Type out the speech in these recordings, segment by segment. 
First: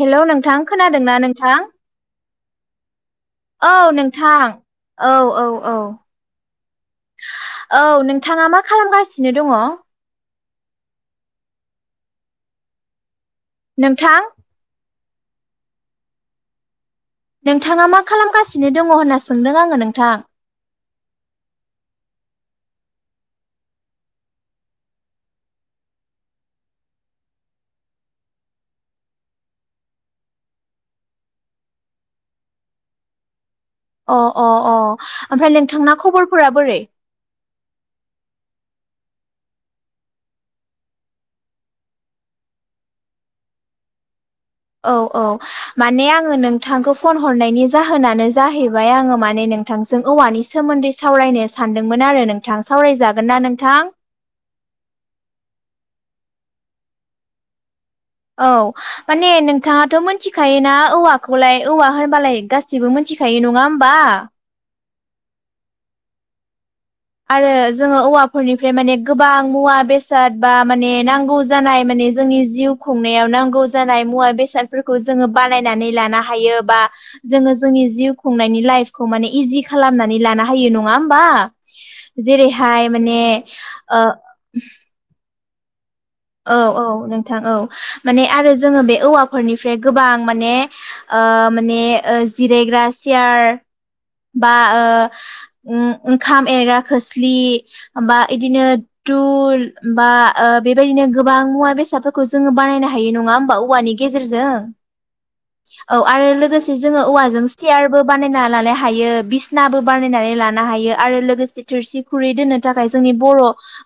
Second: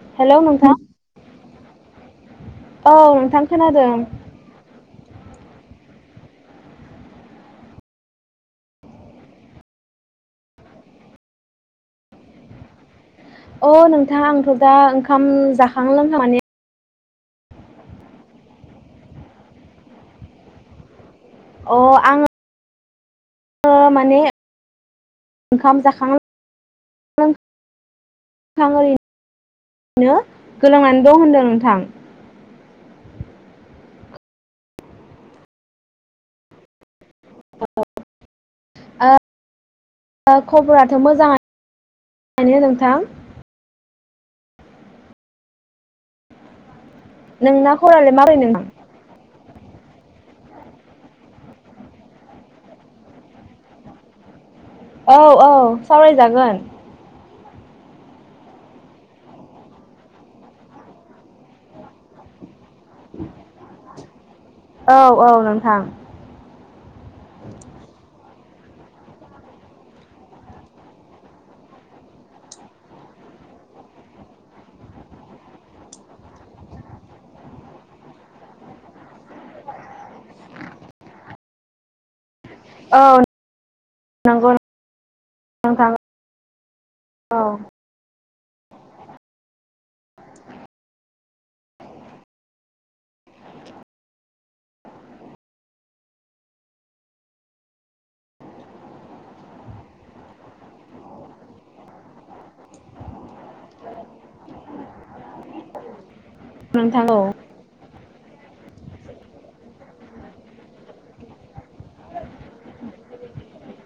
हेल' नोंथां खोनादोंना नोंथां? औ औ खोनादों नोंथां औ औ औ। औ नोंथाङा मा खालामगासिनो दङ? अ नोंथां नोंथाङा आंथ' दा ओंखाम जाखां लोंखां माने नोंथाङा मा खालामगासिनो दङ होनना सोंदों आङो नोंथां? अ आङो अ माने ओंखाम जाखां [unintelligible] ओरैनो गोलांनानै दं होनदों नोंथां। अ अ अ ओमफ्राय नोंथांना खबरफोरा बोरै? औ खबराथ' मोजाङानोनो नोंथां। औ औ माने आङो नोंथांखौ फन हरनायनि नोंना खबरालाय जाहोनानो माबोरै नोंथां जाहैबाय आङो माने नोंथांजों औवानि सोमोन्दै सावरायनो सानदोंमोन आरो नोंथां सावरायजागोन ना नोंथां? औ औ सावरायजागोन। औ माने नोंथाङाथ' मिथिखायोना औवाखौलाय औवा होनबालाय गास सैबो मिथिखायो नङा होमबा? औ औ नोंथां। आरो जोङो औवा फोरनिफ्राय माने गोबां मुवा बेसाद बा माने नांगौ जानाय माने जोंनि जिउ खुंनायाव नांगौ जानाय मुवा बेसादफोरखौ जोङो बानायनानै लानो हायो बा जोङो जोंनि जिउ खुंनायनि लाइफखौ माने इजि खालामनानै लानो हायो नङा होमबा? जेरैहाय औ माने ओ- नंगौ नोंथां औ औ नोंथां औ माने आरो जोङो बे औवाफोरनिफ्राय गोबां माने ओ- माने ओ- जिरायग्रा सियार। बा ओ-उम ओंखाम एरग्रा खोस्लि बा इदिनो तुल बा ओ- बेबायदिनो गोबां मुवा बेसादफोरखौ जोङो बानायनो हायो नङा होमबा औवानि गेजेरजों? औ आरो लोगोसे जोङो नोंथां औ औवाजों सियार बो बानायना लानाय हायो बिसनाबो बानायनानै लानो हायो आरो लोगोसे थोरसि खुरै दोननो थाखाय जोंनि बर'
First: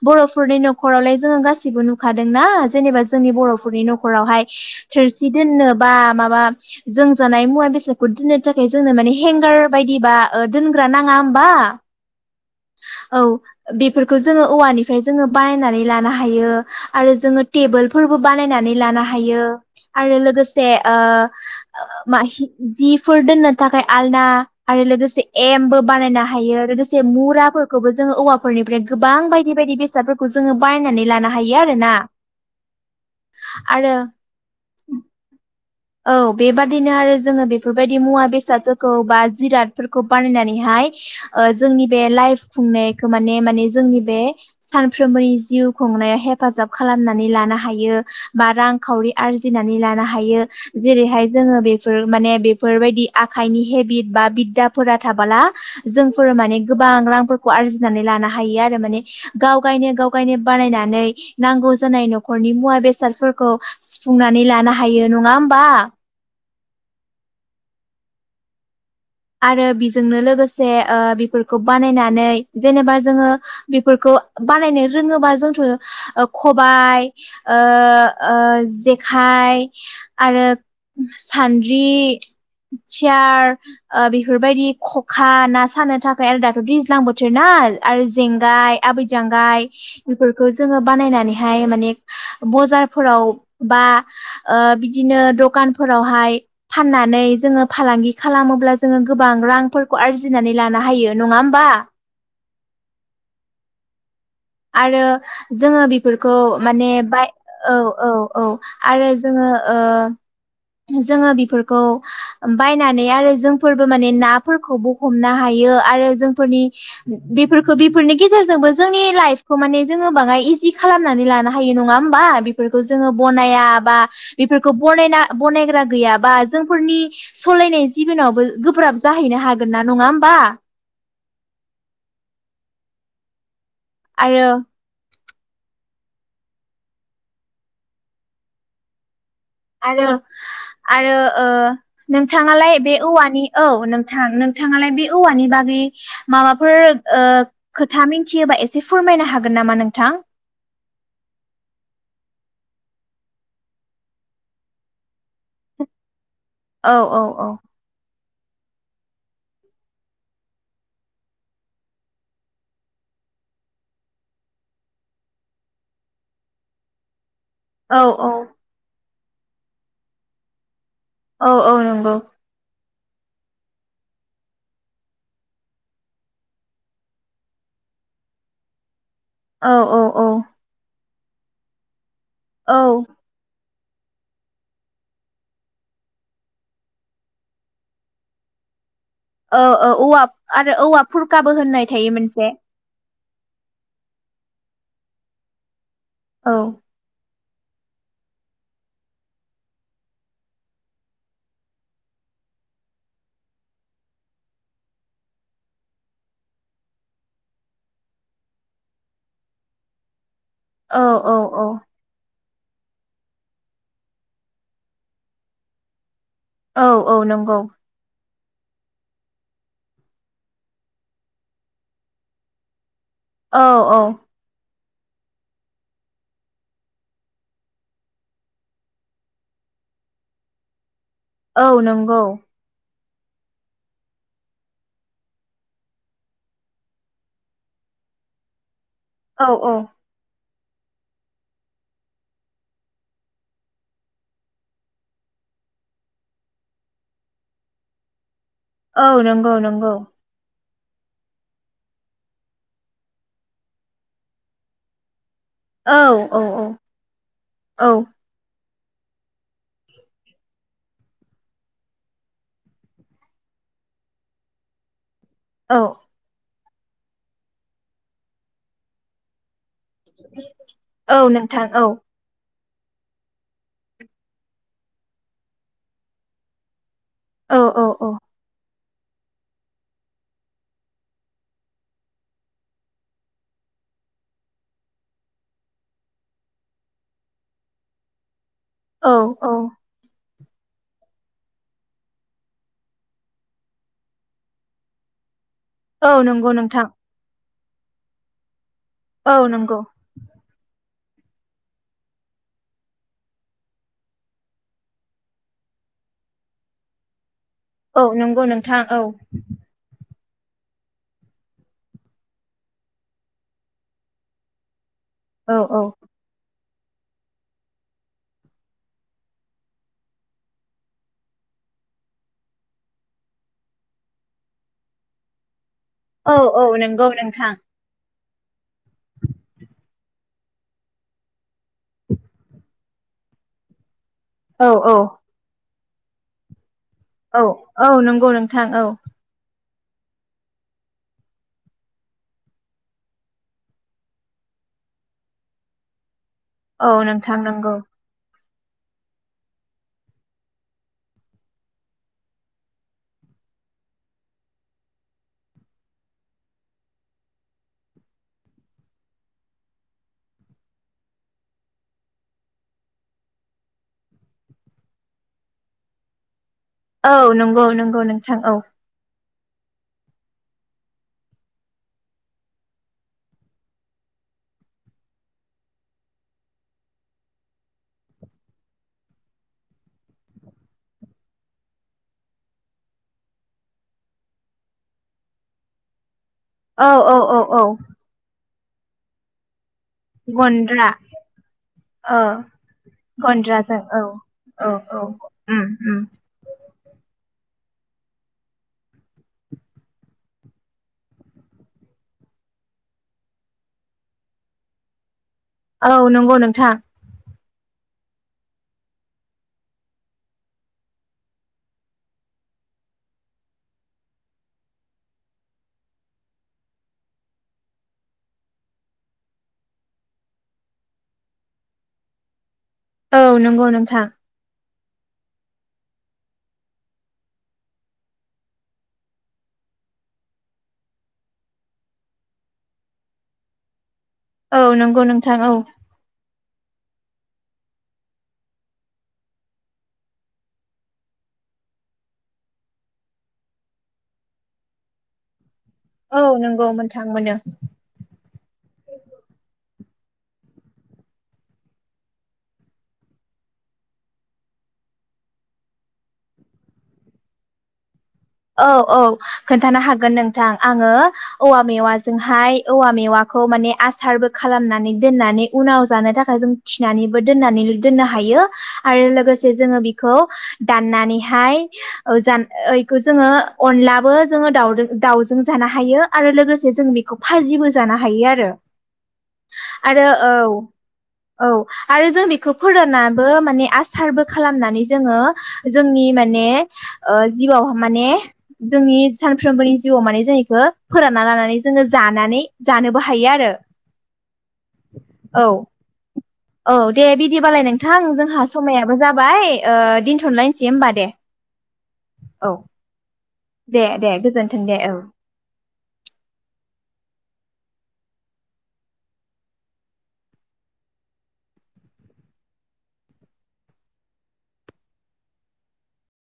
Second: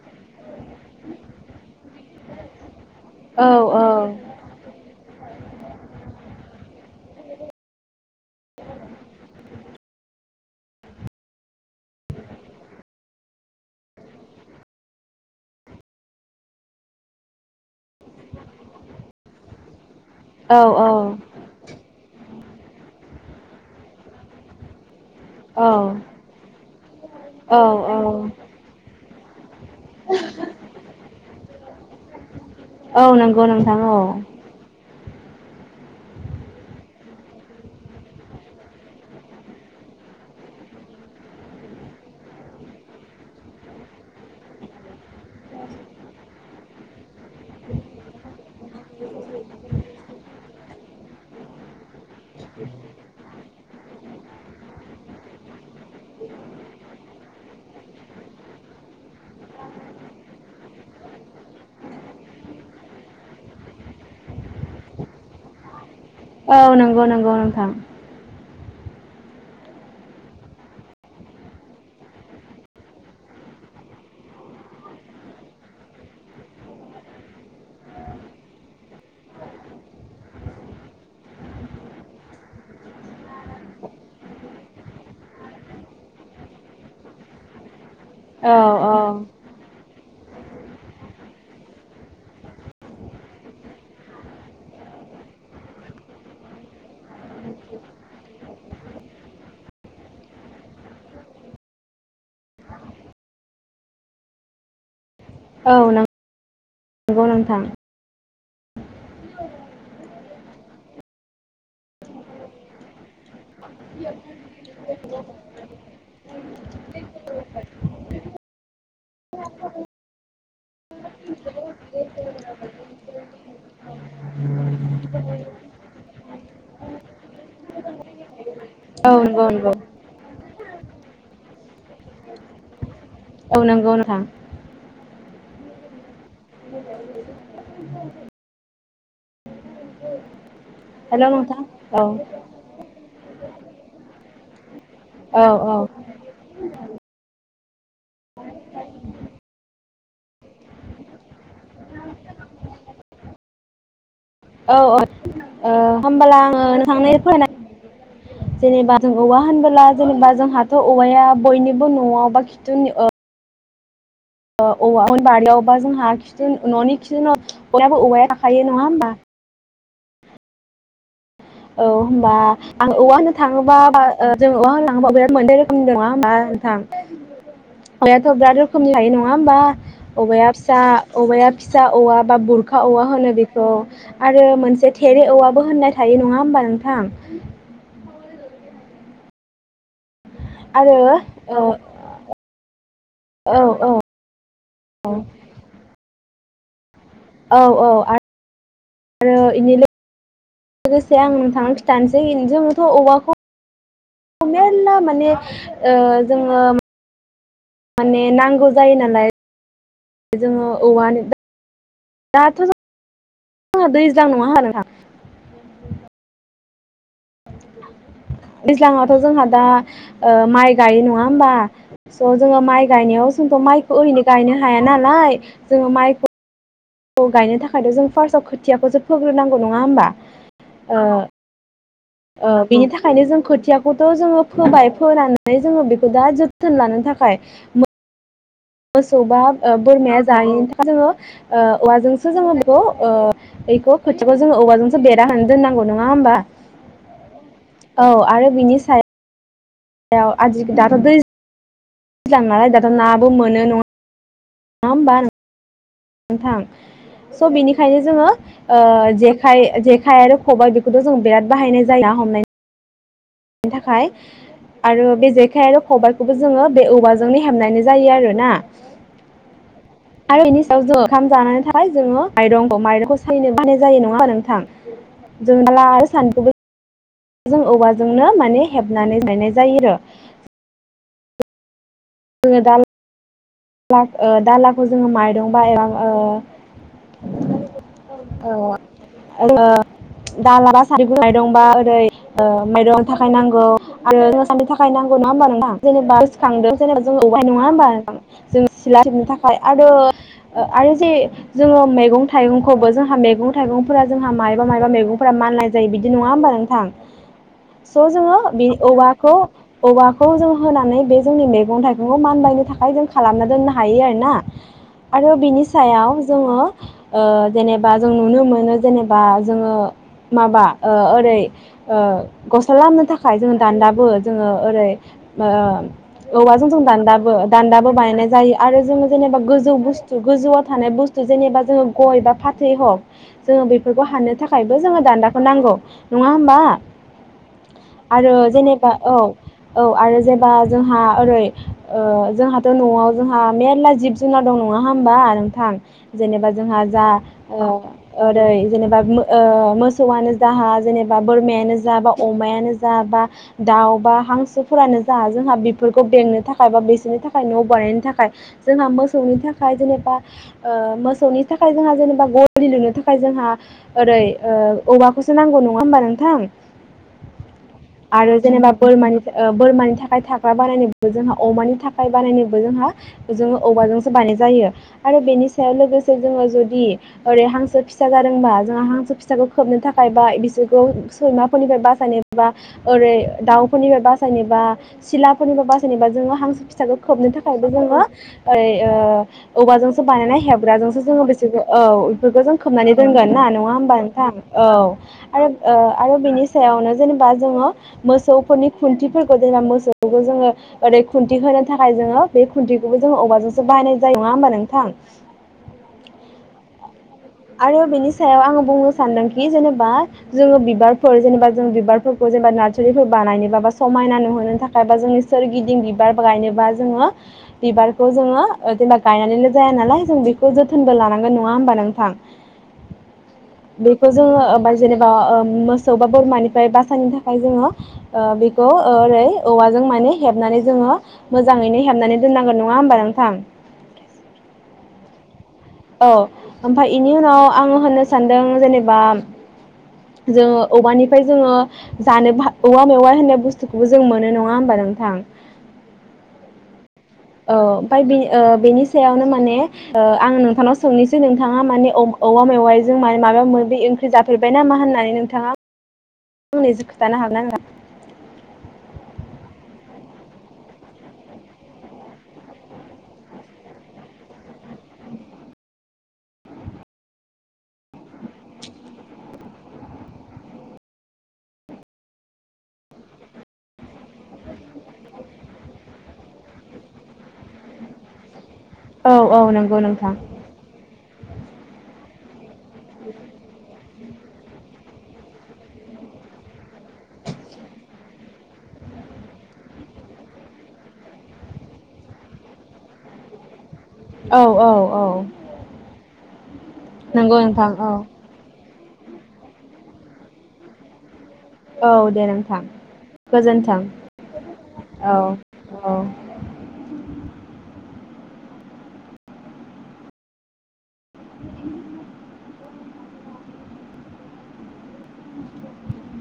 बर'फोरनि न'खरावलाय जोङो गासिबो नुखादोंना। जेनेबा जोंनि औ औ बर'फोरनि न'खरावहाय थोरसिआव सि दोननो बा माबा जों जानाय मुवा बेसादखौ दोननो थाखाय जोंनो मान हेंगार। बायदिबा ओ-दोनग्रा नाङा होमबा? औ बेफोरखौ जोङो औवानिफ्राय जोङो बानायनानै लानो हायो आरो जोङो टेबोल फोरबो बानायनानै लानो हायो। आरो औ लोगोसे ओ-ओ- मा-हि- जिफोर दोननो थाखाय आलना, आरो लोगोसे औ एमबो बानायनो हायो लोगोसे औ मुराफोरखौबो औ जोङो औवाफोरनिफ्राय। गोबां बायदि बायदि बायदि बेसादफोरखौ जोङो बायनानै लानो हायो आरोना। औ नंगौ नोंथां आरो औ। औ बेबादिनो आरो जोङो बेफोरबायदि मुवा बेसादफोरखौ बा जिरादफोरखौ बानायनानैहाय ओ-जोंनि बे लाइफ खुंनायखौ माने माने जोंनि बे सानफ्रोमबोनि जिउ खुंनायाव हेफाजाब खालामनानै लानो हायो बा रांखावरि आरजिनानै लानो हायो। जेरैहाय जोङो बेफोर माने बेफोरबायदि आखाइनि हेबिट बा बिद्दाफोरा थाबोला जोंफोर माने गोबां रांफोरखौ आरजिनानै लानो हायो आरो माने गाव गायनो गाव गायनो बानायनानै नांगौ जानाय न'खरनि मुवा बेसादफोरखौ सुफुंनानै लानो हायो नङा होम बा औ नंगौ नंगौ नोंथां। आरो बिजोंनो लोगोसे ओ बेफोरखौ बानायनानै जेनेबा जोङो बेफोरखौ बानायनो रोङोबा जोंथ' खबाय ओ ओ जेखाइ आरो सान्द्रि सियार ओ बेफोरबायदि खखा ना सानो थाखाय आरो दाथ' दैज्लां बोथोर ना आरो औ जेंगाय औ आबै जांगाय बेफोरखौ जोङो बानायनानैहाय माने बजारफोराव बा बिदिनो दखानफोरावहाय फाननानै जोङो फालांगि खालामोब्ला जोङो गोबां रांफोरखौ आरजिनानै लानो हायो नङा होमबा आरो जोङो औ बेफोरखौ माने नंगौ बाय नोंथां औ औ औ आरो जोङो ओ जोङो बेफोरखौ बायनानै आरो जोंफोरबो माने नाफोरखौबो हमनो हायो आरो जोंफोरनि बेफोरखौ बेफोरनि गेजेरजोंबो जोंनि लाइफ खौ माने जोङो बाङाय इजि खालामनानै लानो हायो नङा होमबा बेफोरखौ जोङो बनाय बा बेफोरखौनायना बनायग्रा गैयाबा जोंफोरनि सालयनाय जिबनावबो गोब्राब औ जाहैनो नंगौ हागोन नंगौ नङा होमबा औ नंगौ नोंथां आरो आरो आरो हेल' ओ नोंथां औ नोंथाङालाय बे औवानि औ नोंथां नोंथाङालाय बे औ औवानि औ बागै माबा फोर ओ खोथा मिथियोबा एसे फोरमायनो हागोन नामा नोंथां औ औ ओ होमबाला औ-औ-औ जेनेबा जों औवा होनबोला जेनेबा जोंहाथ' औवाया बयनिबो न'आव बा खिथु उननि ओ ओ औवा [unintelligible] बारियाव बा जोंहा खिथु न'नि खिथु उनाव औ बयहाबो औवाया औ थाखायो नङा होमबा औ औ नंगौ आं औवा होनो थाङोबा बा ओ जों औवा होननो थाङोबा औवाया मोननै रोखोमनि नङा होमबा नोंथां औवायाथ' बिराद रोखोमनि थायो नङा [unintelligible] नङा होमबा औ औ औ औवाया फिसा औमाया फिसा औवा बा औ बुरखा औवा होनो बे खौ आरो मोनसे थेरे औवाबो होननाय थायो नङा होमबा नोंथां ओ-ओ-ओ आरो औवा फुरखाबो होननाय थायो मोनसे औ-औ-औ औ औ औ आरो इनि लोगोसे आं नोंथांनो खिन्थानोसै जोंथ' औवाखौ मेरला माने जोङो माने नांगौ जायो नालाय जोङो औ औवानि औ बा औ दाथ' जो [unintelligible] दैज्लां नङा होमबा नोंथां औ औ नंगौ दैज्लाङावथ' जोंहा दा ओ माइ गायो नङा होमबा स' जोङो माइ गायनायाव औ जोंथ' औ माइखौ ओरै गायनो हा हाया नालाय जोङो माइखौ खौ गायनो थाखायथ' जों फार्स्टआव खोथियाखौसो फोग्रोनांगौ नङा होमबा ओ औ नों ओ बेनि था खायनो जों खोथियाखौथ' जोङो फोबाय फोनानै जोङो बेखौ दा जोथोन लानो थाखाय मोसौ बा औ ओ औ बोरमाया जायैनि था आरो जों औवाजोंसो जोङो बेखौ ओ बेखौ खोथिखौ जोङो औवाजोंसो बेरा होनो दोननांगौ नङा होमबा औ आरो औ नोंगौ नों याव आजि दाथ' दै मोजां नालाय दाथ' नाबो मोनो नङा नङा होमबा औ औ नोथां औ स' औ बेनिखायनो जोङो ओ जेखाय जेखाइ आरो खबाइ बेखौथ' जों बिराद बाहायनाय जायो ना हमनाय नि थाखाय आरो बे जेखाइ आरो औ खबायाइखौबो जोङो बे औवाजोंनो हेबनानै जायो आरो ना आरो बेनि सायाव जों औ ओंखाम जानानै नोंथां औ थाखाय जोङो माइरं माइरंखौ सालिनो बानाय जायो नङाबा नोंथां जोंबोला आरो [unintelligible] जों औ औ औ औवाजोंनो माने हेबनानै बानायनाय जायो। जोङो दाल दाला ओ दालाखौ जोङो माइरंबा एबा औ ओ औ औ दालाबा सान्द्रि मायरं बा ओरै ओ माइरंनि थाखाय नांगौ आरो जोसानि थाखाय नांगौ नङा होमबा नोंथां औ जेनेबा नंगौ गोसोखांदों नोंथां जेनेबा जों औवा नि नंङा होमबा नोथां? जोंङो सिला सिबनो औ थाखाय नंगौ आरो ओ आरो एसे जोङो मैगं थाइगंखौबो जोंहा मैगं थाइगंफोरा जोंहा मायबा मायबा मैगंफोरा माननाय जायो बिदि नङा होमबा नोंथां औ स' जोङो नंगौ बे नोंथां औ औवाखौ औवा खौ जों होनानै बे जोंनि मैगं थाइगंखौ मानबायनो थाखाय जों खालामना दोननो हायो आरोना आरो औ बिनि औ सायाव जोङो ओ जेनेबा जों नुनो मोनो जेनेबा जोङो माबा ओ ओरै ओ गस्ला लामनो थाखाय जोङो दान्दाबो जोङो ओरै ओ। औ औवा औ जोंङो नंगौ दान्दाबो नोंथां दान्दाबो बाना माने जायो आरो जेनेबा गोजौ गोजौ बुसथु गोजौयाव थानाय बुसथु जेनेबा गयबा फाथैयह जोंङो बे फोरखौ हानो औ थाखायबो औ जोङो दान्दाखौ नांगौ। नङा होमबा। औ औ नंगौ आरो नोंथां औ। जेनेबा औ आरो जेबा जोंहा ओरै ओ जोंहाथ' न'आव जोंहा मेर्ला जिब जुनार दं नङा होमबा नोंथां। जेनेबा जोंहा औ जा नोंथां ओ नंगौ ओरै जेनेबा मो ओ मोसौआनो जाहा जेनेबा बोरमायानो जा बा अमायानो जा बा दाउ बा हांसोफोरानो जा जोंहा बेफोरखौ बेंनो थाखाय बा बेसोरनो थाखाय। खाय न' बानायनो थाखाय जोंहा मोसौनि थाखाय जेनेबा ओ मोसौनि थाखाय जोंहा जेनेबा गलि लुनो थाखाय जोंहा ओरै ओ औवाखौसो नांगौ नङा होमबा नोंथां। औ नंगौ नंगौ नोंथां आरो औ। जेनेबा बोरमानि ओ बोरमानि थाखाय थाग्रा बानायनोबो जोंहा अमानि थाख खाय बानायनोबो जोंहा जोङो औवाजोंसो बानाय जायो आरो बेनि सायाव लोगोसे जोङो जुदि ओरै हांसो फिसा जादोंबा जोंहा हांसो फिसाखौ खोबनो थाखाय बाय बिसोरखौ सैमाफोरनिफ्राय बासायनोबा ओरै दाउफोरनिफ्राय बासायनोबा सिलाफोरनिफ्राय बासायनोबा जोङो हांसो औ फिसाखौ औ खोबनो औ औ थाखायबो जोङो ओरै ओ। औवाजोंसो बानायनाय गन्द्रा हेबग्राजोंसो जोङो बेसोरखौ औ ओ बेफोरखौ जों खोबनानै दोनगोन ना नङा गन्द्राजों होमबा औ नोंथां औ आरो उम ओ उम आरो बेनि सायावनो जेनेबा जोङो मोसौफोरनि खुन्थिफोरखौ जोंना मोसौखौ जोङो ओरै खुन्थि होनानै। थाखाय जोङो बे खुन्थिखौबो जोङो औवाजोंसो बाहायनाय जायो नङा होमबा नोंथां। औ नंगौ नोंथां। आरो बेनि सायाव आङो बुंनो सानदोंखि जेनेबा जोङो बिबारफोर जेनेबा जों बिबारफोरखौ जेनेबा नार्सारिफोर बानायनोबा बा समायना नुहोनो थाखाय बा जोंनि सोरगिदिं बिबार गायनोबा जोङो बिबारखौ जोङो ओ जेनेबा गायनानैल जाया नालाय जों बेखौ जोथोनबो लानांगोन नङा होमबा नोंथां। औ नंगौ नोंथां बेखौ जोङो ओमबाय। जेनेबा ओ मोसौ बा बोरमानिफ्राय बासायनो थाखाय जोङो ओ बेखौ ओरै औवाजों माने हेबनानै जोङो मोजाङैनो हेबनानै दोननांगोन नङा होमबा नोंथां। औ नंगौ नोंथां औ। औ ओमफाय एनि उनाव आङो होननो सानदों जेनेबा जोङो औवानिफाय जोङो जानो भा औवा मेवाइ होननो बुस्थुखौबो जों मोनो नङा होमबा नोंथां। औ नंगौ मोन। औ ओमफाय बे ओ बेनि सायावनो माने। औ आं नोंथांनाव सोंनिसो नोंथाङा माने औ औवा मेवाइजों माय माबा माबि ओंख्रि जाफेरबाय नामा होननानै नोंथाङा। [unintelligible] खिथानो [unintelligible] औ औ खोन्थानो हागोन नोंथां आङो औवा मेवाजोंहाय औवा मेवाखौ माने आसारबो खालामनानै दोननानै उनाव जानो थाखाय जों थिनानैबो दोननानैलै दोननो हायो आरो लोगोसे जोङो बेखौ दाननानैहाय औ जानो यै बेखौ जोङो अनलाबो जोङो दाउ दाउजों जानो हायो आरो लोगोसे जों बेखौ फाजिबो जानो हायो आरो। औ औ नंगौ आरो नोंथां। औ औ आरो जों बेख फो फोरानाबो माने आस सारबो खालामनानै जोङो जोंनि माने ओ जिउआव माने जोंनि सानफ्रोमबोनि जिउआव माने जों इखो फोरानना लानानै जोङो जानानै जानोबो हायो आरो। औ औ औ औ दे नंगौ बिदिबालाय नोंथां औ जोंहा समाया बो जाबाय ओ दोनथलायनोसै होमबा दे । औ दे नोंथां । दे गोजोन्थों दे गोजोन्थों दे औ औ